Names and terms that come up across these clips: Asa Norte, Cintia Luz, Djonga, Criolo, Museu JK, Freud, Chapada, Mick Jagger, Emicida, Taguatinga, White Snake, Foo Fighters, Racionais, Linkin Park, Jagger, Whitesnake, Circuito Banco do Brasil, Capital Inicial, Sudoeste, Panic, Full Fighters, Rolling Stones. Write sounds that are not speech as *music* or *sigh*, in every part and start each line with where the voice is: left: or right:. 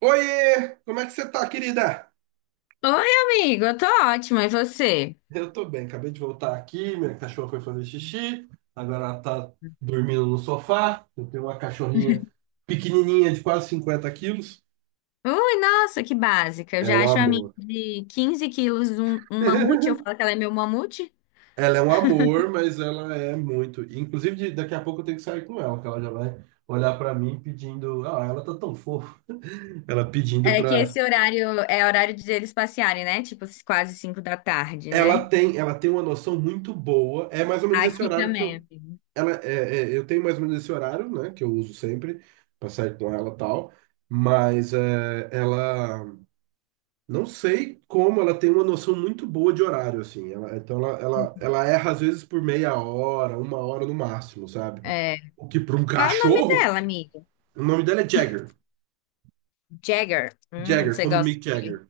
right: Oiê! Como é que você tá, querida?
left: Oi, amigo, eu tô ótima, e você?
right: Eu tô bem, acabei de voltar aqui, minha cachorra foi fazer xixi, agora ela tá dormindo no sofá. Eu tenho uma cachorrinha pequenininha de quase 50 quilos.
left: Ui, nossa, que básica. Eu
right: É
left: já
right: um
left: acho a minha
right: amor.
left: de 15 quilos um mamute, eu
right: *laughs*
left: falo que ela é meu mamute.
right: Ela é um amor, mas ela é muito. Inclusive, daqui a pouco eu tenho que sair com ela, que ela já vai olhar pra mim pedindo. Ah, ela tá tão fofa. Ela pedindo
left: É que
right: pra.
left: esse horário é horário de eles passearem, né? Tipo, quase 5 da tarde, né?
right: Ela tem uma noção muito boa. É mais ou menos esse
left: Aqui
right: horário que
left: também,
right: eu
left: amigo.
right: ela eu tenho mais ou menos esse horário, né, que eu uso sempre para sair com ela e tal, mas ela não sei como ela tem uma noção muito boa de horário assim. Então ela erra às vezes por meia hora, uma hora no máximo, sabe?
left: É.
right: O que para um
left: Qual é o nome
right: cachorro,
left: dela, amigo?
right: o nome dela é Jagger.
left: Jagger.
right: Jagger, como Mick Jagger.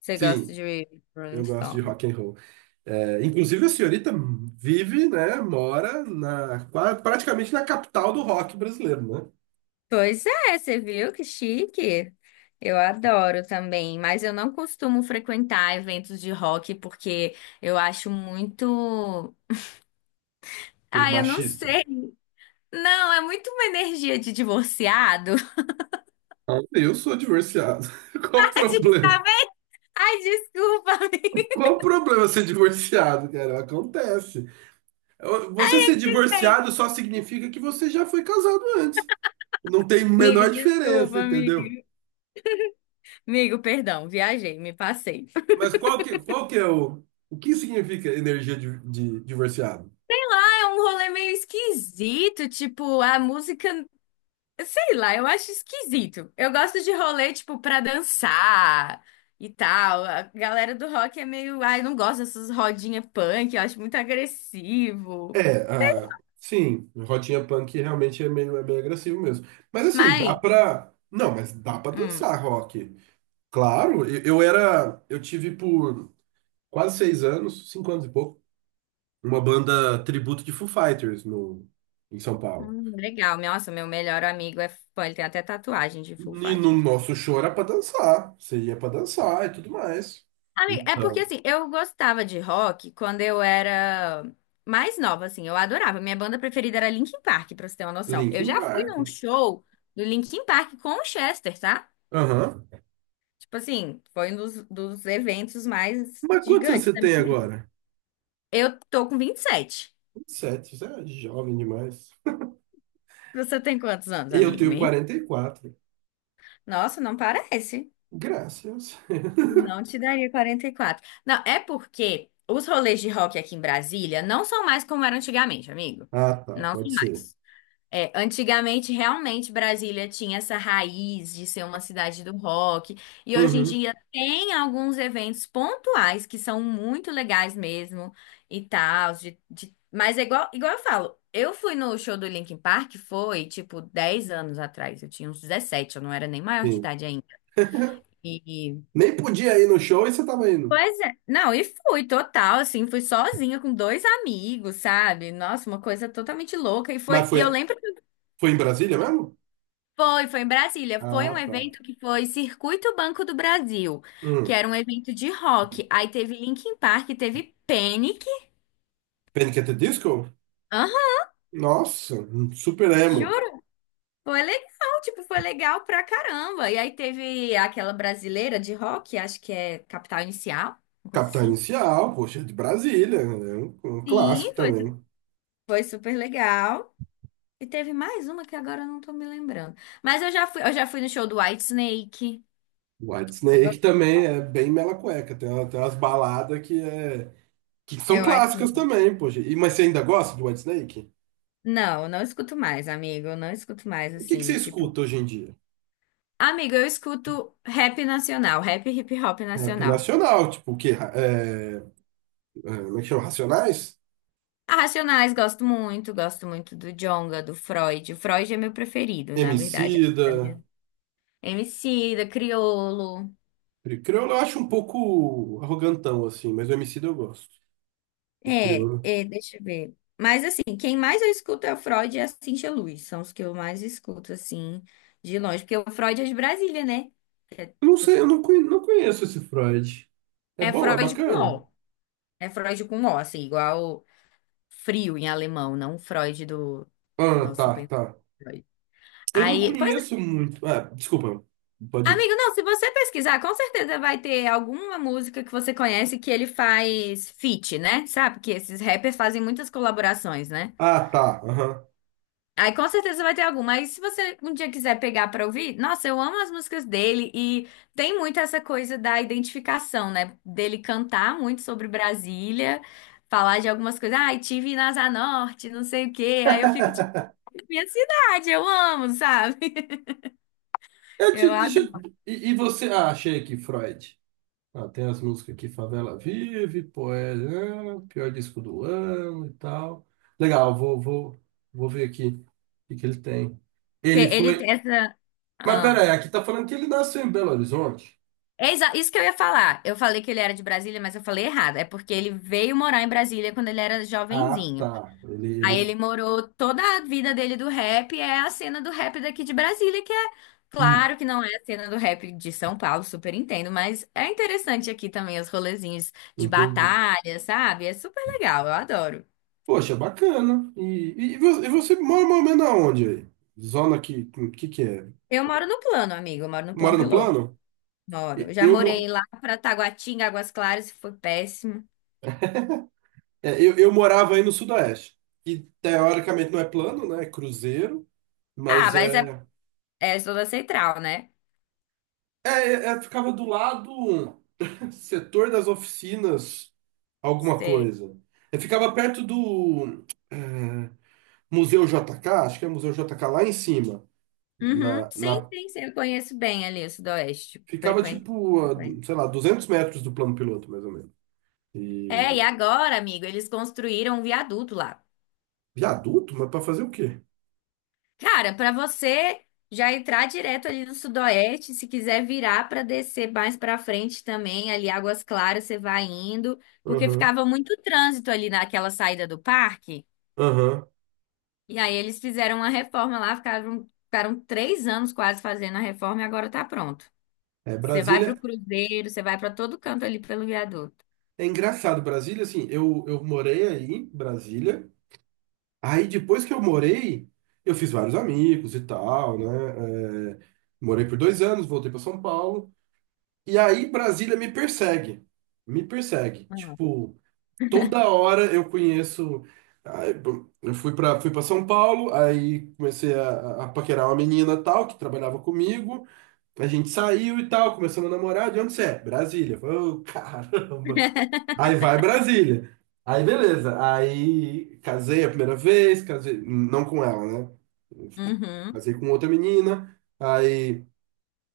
left: Você gosta
right: Sim,
left: de Rolling
right: eu gosto de
left: Stones.
right: rock and roll. É, inclusive a senhorita vive, né, mora praticamente na capital do rock brasileiro, né?
left: Pois é, você viu que chique? Eu adoro também, mas eu não costumo frequentar eventos de rock porque eu acho muito.
right: Que é
left: Ai, eu não
right: machista.
left: sei. Não, é muito uma energia de divorciado. *laughs*
right: Eu sou divorciado. *laughs* Qual o
left: Ai,
right: problema?
left: tá vendo? Ai, desculpa, *laughs* amigo.
right: Qual o problema ser divorciado, cara? Acontece. Você ser divorciado só significa que você já foi casado antes. Não tem
left: Amigo,
right: menor diferença,
left: desculpa,
right: entendeu?
left: amigo. Amigo, perdão, viajei, me passei.
right: Mas qual que é o... O que significa energia de divorciado?
left: É um rolê meio esquisito, tipo, a música. Sei lá, eu acho esquisito. Eu gosto de rolê, tipo, pra dançar e tal. A galera do rock é meio. Ai, não gosto dessas rodinhas punk, eu acho muito agressivo.
right: É, ah, sim, Rotinha Punk realmente é meio agressivo mesmo. Mas assim, dá
left: Mas,
right: pra... Não, mas dá pra
left: hum,
right: dançar rock. Claro, eu era... Eu tive por quase 6 anos, 5 anos e pouco, uma banda tributo de Foo Fighters no, em São Paulo.
left: legal. Nossa, meu melhor amigo é fã, ele tem até tatuagem de Full
right: E no
left: Fighters.
right: nosso show era pra dançar. Você ia pra dançar e tudo mais.
left: Amiga, é porque,
right: Então,
left: assim, eu gostava de rock quando eu era mais nova, assim. Eu adorava. Minha banda preferida era Linkin Park, pra você ter uma noção. Eu
right: Linkin
left: já fui
right: Park.
left: num show do Linkin Park com o Chester, tá?
right: Aham.
left: Tipo assim, foi um dos eventos mais
right: Mas quantos anos
left: gigantes
right: você
left: da minha
right: tem
left: vida.
right: agora?
left: Eu tô com 27.
right: 27 você é jovem demais.
left: Você tem quantos anos,
right: Eu
left: amigo
right: tenho
left: meu?
right: 44.
left: Nossa, não parece.
right: Graças. *laughs*
left: Não te daria 44. Não, é porque os rolês de rock aqui em Brasília não são mais como eram antigamente, amigo.
right: Ah, tá,
left: Não são
right: pode ser.
left: mais. É, antigamente, realmente, Brasília tinha essa raiz de ser uma cidade do rock, e hoje em
right: Uhum,
left: dia tem alguns eventos pontuais que são muito legais mesmo e tal. Mas é igual eu falo, eu fui no show do Linkin Park, foi tipo 10 anos atrás, eu tinha uns 17. Eu não era nem maior de
right: sim.
left: idade ainda. E,
right: Nem podia ir no show e você tava indo.
left: pois é, não, e fui total, assim, fui sozinha com dois amigos, sabe? Nossa, uma coisa totalmente louca. E
right: Mas
left: foi, e
right: foi,
left: eu lembro.
right: foi em Brasília mesmo?
left: Foi em Brasília. Foi um
right: Ah, tá.
left: evento que foi Circuito Banco do Brasil, que
right: Hum.
left: era um evento de rock. Aí teve Linkin Park, teve Panic.
right: Panic! At the Disco?
left: Aham,
right: Nossa, super emo.
left: juro. Foi legal, tipo, foi legal pra caramba. E aí teve aquela brasileira de rock, acho que é Capital Inicial, uma coisa
right: Capital
left: assim.
right: Inicial, poxa, é de Brasília, é um clássico
left: Sim, foi,
right: também.
left: foi super legal. E teve mais uma que agora eu não tô me lembrando. Mas eu já fui no show do Whitesnake.
right: White
left: Você
right: Snake
left: gosta?
right: também é bem mela cueca, tem, tem umas baladas que são
left: É o
right: clássicas
left: Whitesnake.
right: também, poxa. E, mas você ainda gosta de White Snake?
left: Não, eu não escuto mais, amigo. Eu não escuto mais,
right: O que, que você
left: assim, tipo.
right: escuta hoje em dia?
left: Amigo, eu escuto rap nacional, rap e hip hop
right: Rap
left: nacional.
right: nacional, tipo o quê? Como é que chama? Racionais?
left: A Racionais gosto muito do Djonga, do Freud. O Freud é meu preferido, na verdade. Da
right: Emicida,
left: minha- MC, Criolo.
right: Criolo eu acho um pouco arrogantão, assim, mas o Emicida eu gosto. O
left: É,
right: Criolo.
left: é, deixa eu ver. Mas assim, quem mais eu escuto é o Freud e a Cintia Luz. São os que eu mais escuto, assim, de longe. Porque o Freud é de Brasília, né? É,
right: Eu não
left: tipo
right: sei, eu
left: assim,
right: não, não conheço esse Freud. É
left: é
right: bom, é
left: Freud com
right: bacana?
left: O. É Freud com O, assim, igual frio em alemão, não Freud do
right: Ah,
left: nosso
right: tá,
left: pensamento.
right: tá. Eu não
left: Aí, pois, é.
right: conheço muito. Ah, desculpa, pode ir.
left: Amigo, não, se você pesquisar, com certeza vai ter alguma música que você conhece que ele faz feat, né? Sabe que esses rappers fazem muitas colaborações, né?
right: Ah, tá. Aham.
left: Aí com certeza vai ter alguma. Aí se você um dia quiser pegar pra ouvir, nossa, eu amo as músicas dele e tem muito essa coisa da identificação, né? Dele cantar muito sobre Brasília, falar de algumas coisas, ai, tive na Asa Norte, não sei o quê. Aí eu fico tipo, minha cidade, eu amo, sabe? *laughs*
right: Eu
left: Eu
right: te, deixa, eu-
left: adoro.
right: e você. Ah, achei aqui, Freud. Ah, tem as músicas aqui, Favela Vive, Poeira, ah, pior disco do ano e tal. Legal, vou ver aqui o que, que ele tem. Ele
left: Ele
right: foi.
left: tem essa.
right: Mas
left: Ah.
right: pera aí, aqui tá falando que ele nasceu em Belo Horizonte.
left: É isso que eu ia falar. Eu falei que ele era de Brasília, mas eu falei errado. É porque ele veio morar em Brasília quando ele era
right: Ah,
left: jovenzinho.
right: tá. Ele,
left: Aí ele
right: ele...
left: morou toda a vida dele do rap, é a cena do rap daqui de Brasília, que é
right: Hum,
left: claro que não é a cena do rap de São Paulo, super entendo, mas é interessante aqui também os rolezinhos de
right: entendi.
left: batalha, sabe? É super legal, eu adoro.
right: Poxa, bacana. E, e você mora mais ou menos aonde aí? Zona que é?
left: Eu moro no plano, amigo, eu moro no
right: Mora
left: plano
right: no
left: piloto.
right: plano?
left: Moro. Eu já
right: Eu,
left: morei
right: mo-
left: lá pra Taguatinga, Águas Claras, e foi péssimo.
right: é, eu morava aí no Sudoeste. E teoricamente não é plano, né? É cruzeiro,
left: Ah,
right: mas
left: mas é,
right: é.
left: é zona central, né?
right: Ficava do lado *laughs* setor das oficinas, alguma
left: Sei.
right: coisa. Eu ficava perto do é, Museu JK, acho que é Museu JK lá em cima.
left: Uhum.
right: Na,
left: Sim,
right: na,
left: sim, sim, eu conheço bem ali o Sudoeste.
right: ficava
left: Frequente,
right: tipo,
left: frequente.
right: sei lá, 200 metros do plano piloto, mais ou menos.
left: É,
right: E
left: e agora, amigo, eles construíram um viaduto lá.
right: viaduto, mas para fazer o quê?
left: Cara, pra você já entrar direto ali no Sudoeste, se quiser virar pra descer mais pra frente também, ali Águas Claras, você vai indo, porque
right: Aham,
left: ficava muito trânsito ali naquela saída do parque.
right: aham.
left: E aí eles fizeram uma reforma lá, ficaram 3 anos quase fazendo a reforma e agora tá pronto.
right: É,
left: Você vai pro
right: Brasília.
left: Cruzeiro, você vai pra todo canto ali pelo viaduto.
right: É engraçado, Brasília, assim, eu morei aí, em Brasília. Aí depois que eu morei, eu fiz vários amigos e tal, né? É, morei por 2 anos, voltei para São Paulo. E aí Brasília me persegue. Me persegue. Tipo, toda hora eu conheço. Aí, bom, eu fui para São Paulo, aí comecei a paquerar uma menina tal, que trabalhava comigo. A gente saiu e tal, começamos a namorar. De onde você é? Brasília. Eu falei: "Ô, *laughs* caramba. Aí vai Brasília." Aí beleza. Aí casei a primeira vez, casei, não com ela, né?
left: Uhum.
right: Casei com outra menina, aí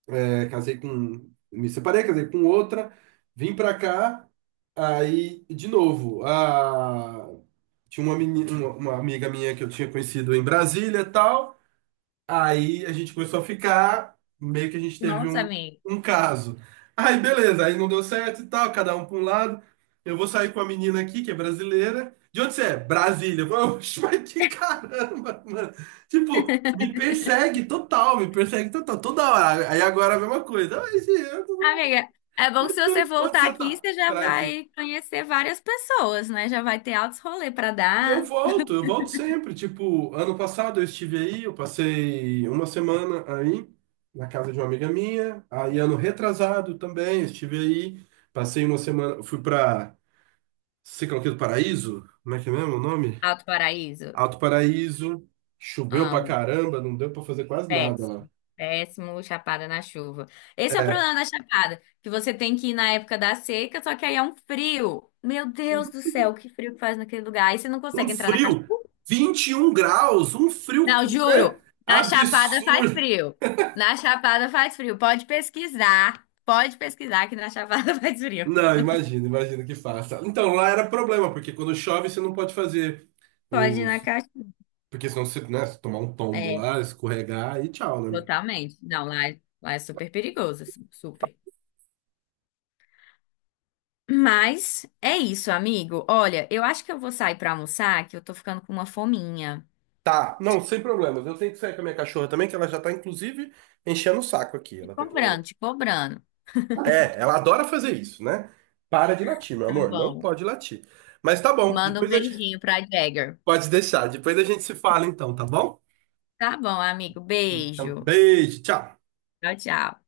right: casei com. Me separei, casei com outra, vim pra cá, aí de novo. A, tinha uma, uma amiga minha que eu tinha conhecido em Brasília e tal. Aí a gente começou a ficar, meio que a gente teve
left: Nossa, amiga.
right: um caso. Aí beleza, aí não deu certo e tal, cada um para um lado. Eu vou sair com a menina aqui, que é brasileira. De onde você é? Brasília. Eu falei: Oxe, mas que caramba, mano. Tipo, me persegue total, toda hora. Aí agora a mesma coisa. Ai, gente,
left: Amiga, é bom que se você
right: Onde
left: voltar
right: você
left: aqui,
right: tá?
left: você já
right: Brasília.
left: vai conhecer várias pessoas, né? Já vai ter altos rolê pra
right: E
left: dar.
right: eu volto sempre. Tipo, ano passado eu estive aí, eu passei uma semana aí, na casa de uma amiga minha. Aí, ano retrasado também, eu estive aí, passei uma semana, fui pra Ciclo aqui do Paraíso, como é que é mesmo o nome?
left: Alto Paraíso,
right: Alto Paraíso, choveu pra
left: amo.
right: caramba, não deu pra fazer quase nada lá.
left: Péssimo. Péssimo, Chapada na chuva. Esse é o
right: É,
left: problema da Chapada, que você tem que ir na época da seca, só que aí é um frio. Meu Deus do céu, que frio que faz naquele lugar. Aí você não
right: um
left: consegue entrar na
right: frio,
left: cachoeira.
right: 21 graus, um frio,
left: Não,
right: né?
left: juro, na Chapada faz
right: Absurdo.
left: frio. Na Chapada faz frio. Pode pesquisar. Pode pesquisar que na Chapada *laughs* faz frio.
right: Não, imagino, imagino que faça. Então, lá era problema, porque quando chove você não pode fazer
left: Pode ir na
right: os.
left: caixa.
right: Porque senão você, né, se tomar um tombo
left: É,
right: lá, escorregar e tchau, né?
left: totalmente. Não, lá, lá é super perigoso, assim, super. Mas é isso, amigo. Olha, eu acho que eu vou sair pra almoçar, que eu tô ficando com uma fominha.
right: Tá, não, sem problemas. Eu tenho que sair com a minha cachorra também, que ela já tá, inclusive, enchendo o saco aqui.
left: Te
right: Ela tá querendo.
left: cobrando, te cobrando.
right: É, ela adora fazer isso, né? Para de latir, meu
left: Tá
right: amor. Não
left: bom.
right: pode latir. Mas tá bom,
left: Manda um
right: depois a gente.
left: beijinho pra Jagger.
right: Pode deixar, depois a gente se fala então, tá bom?
left: Tá bom, amigo.
right: Então,
left: Beijo.
right: beijo, tchau.
left: Tchau, tchau.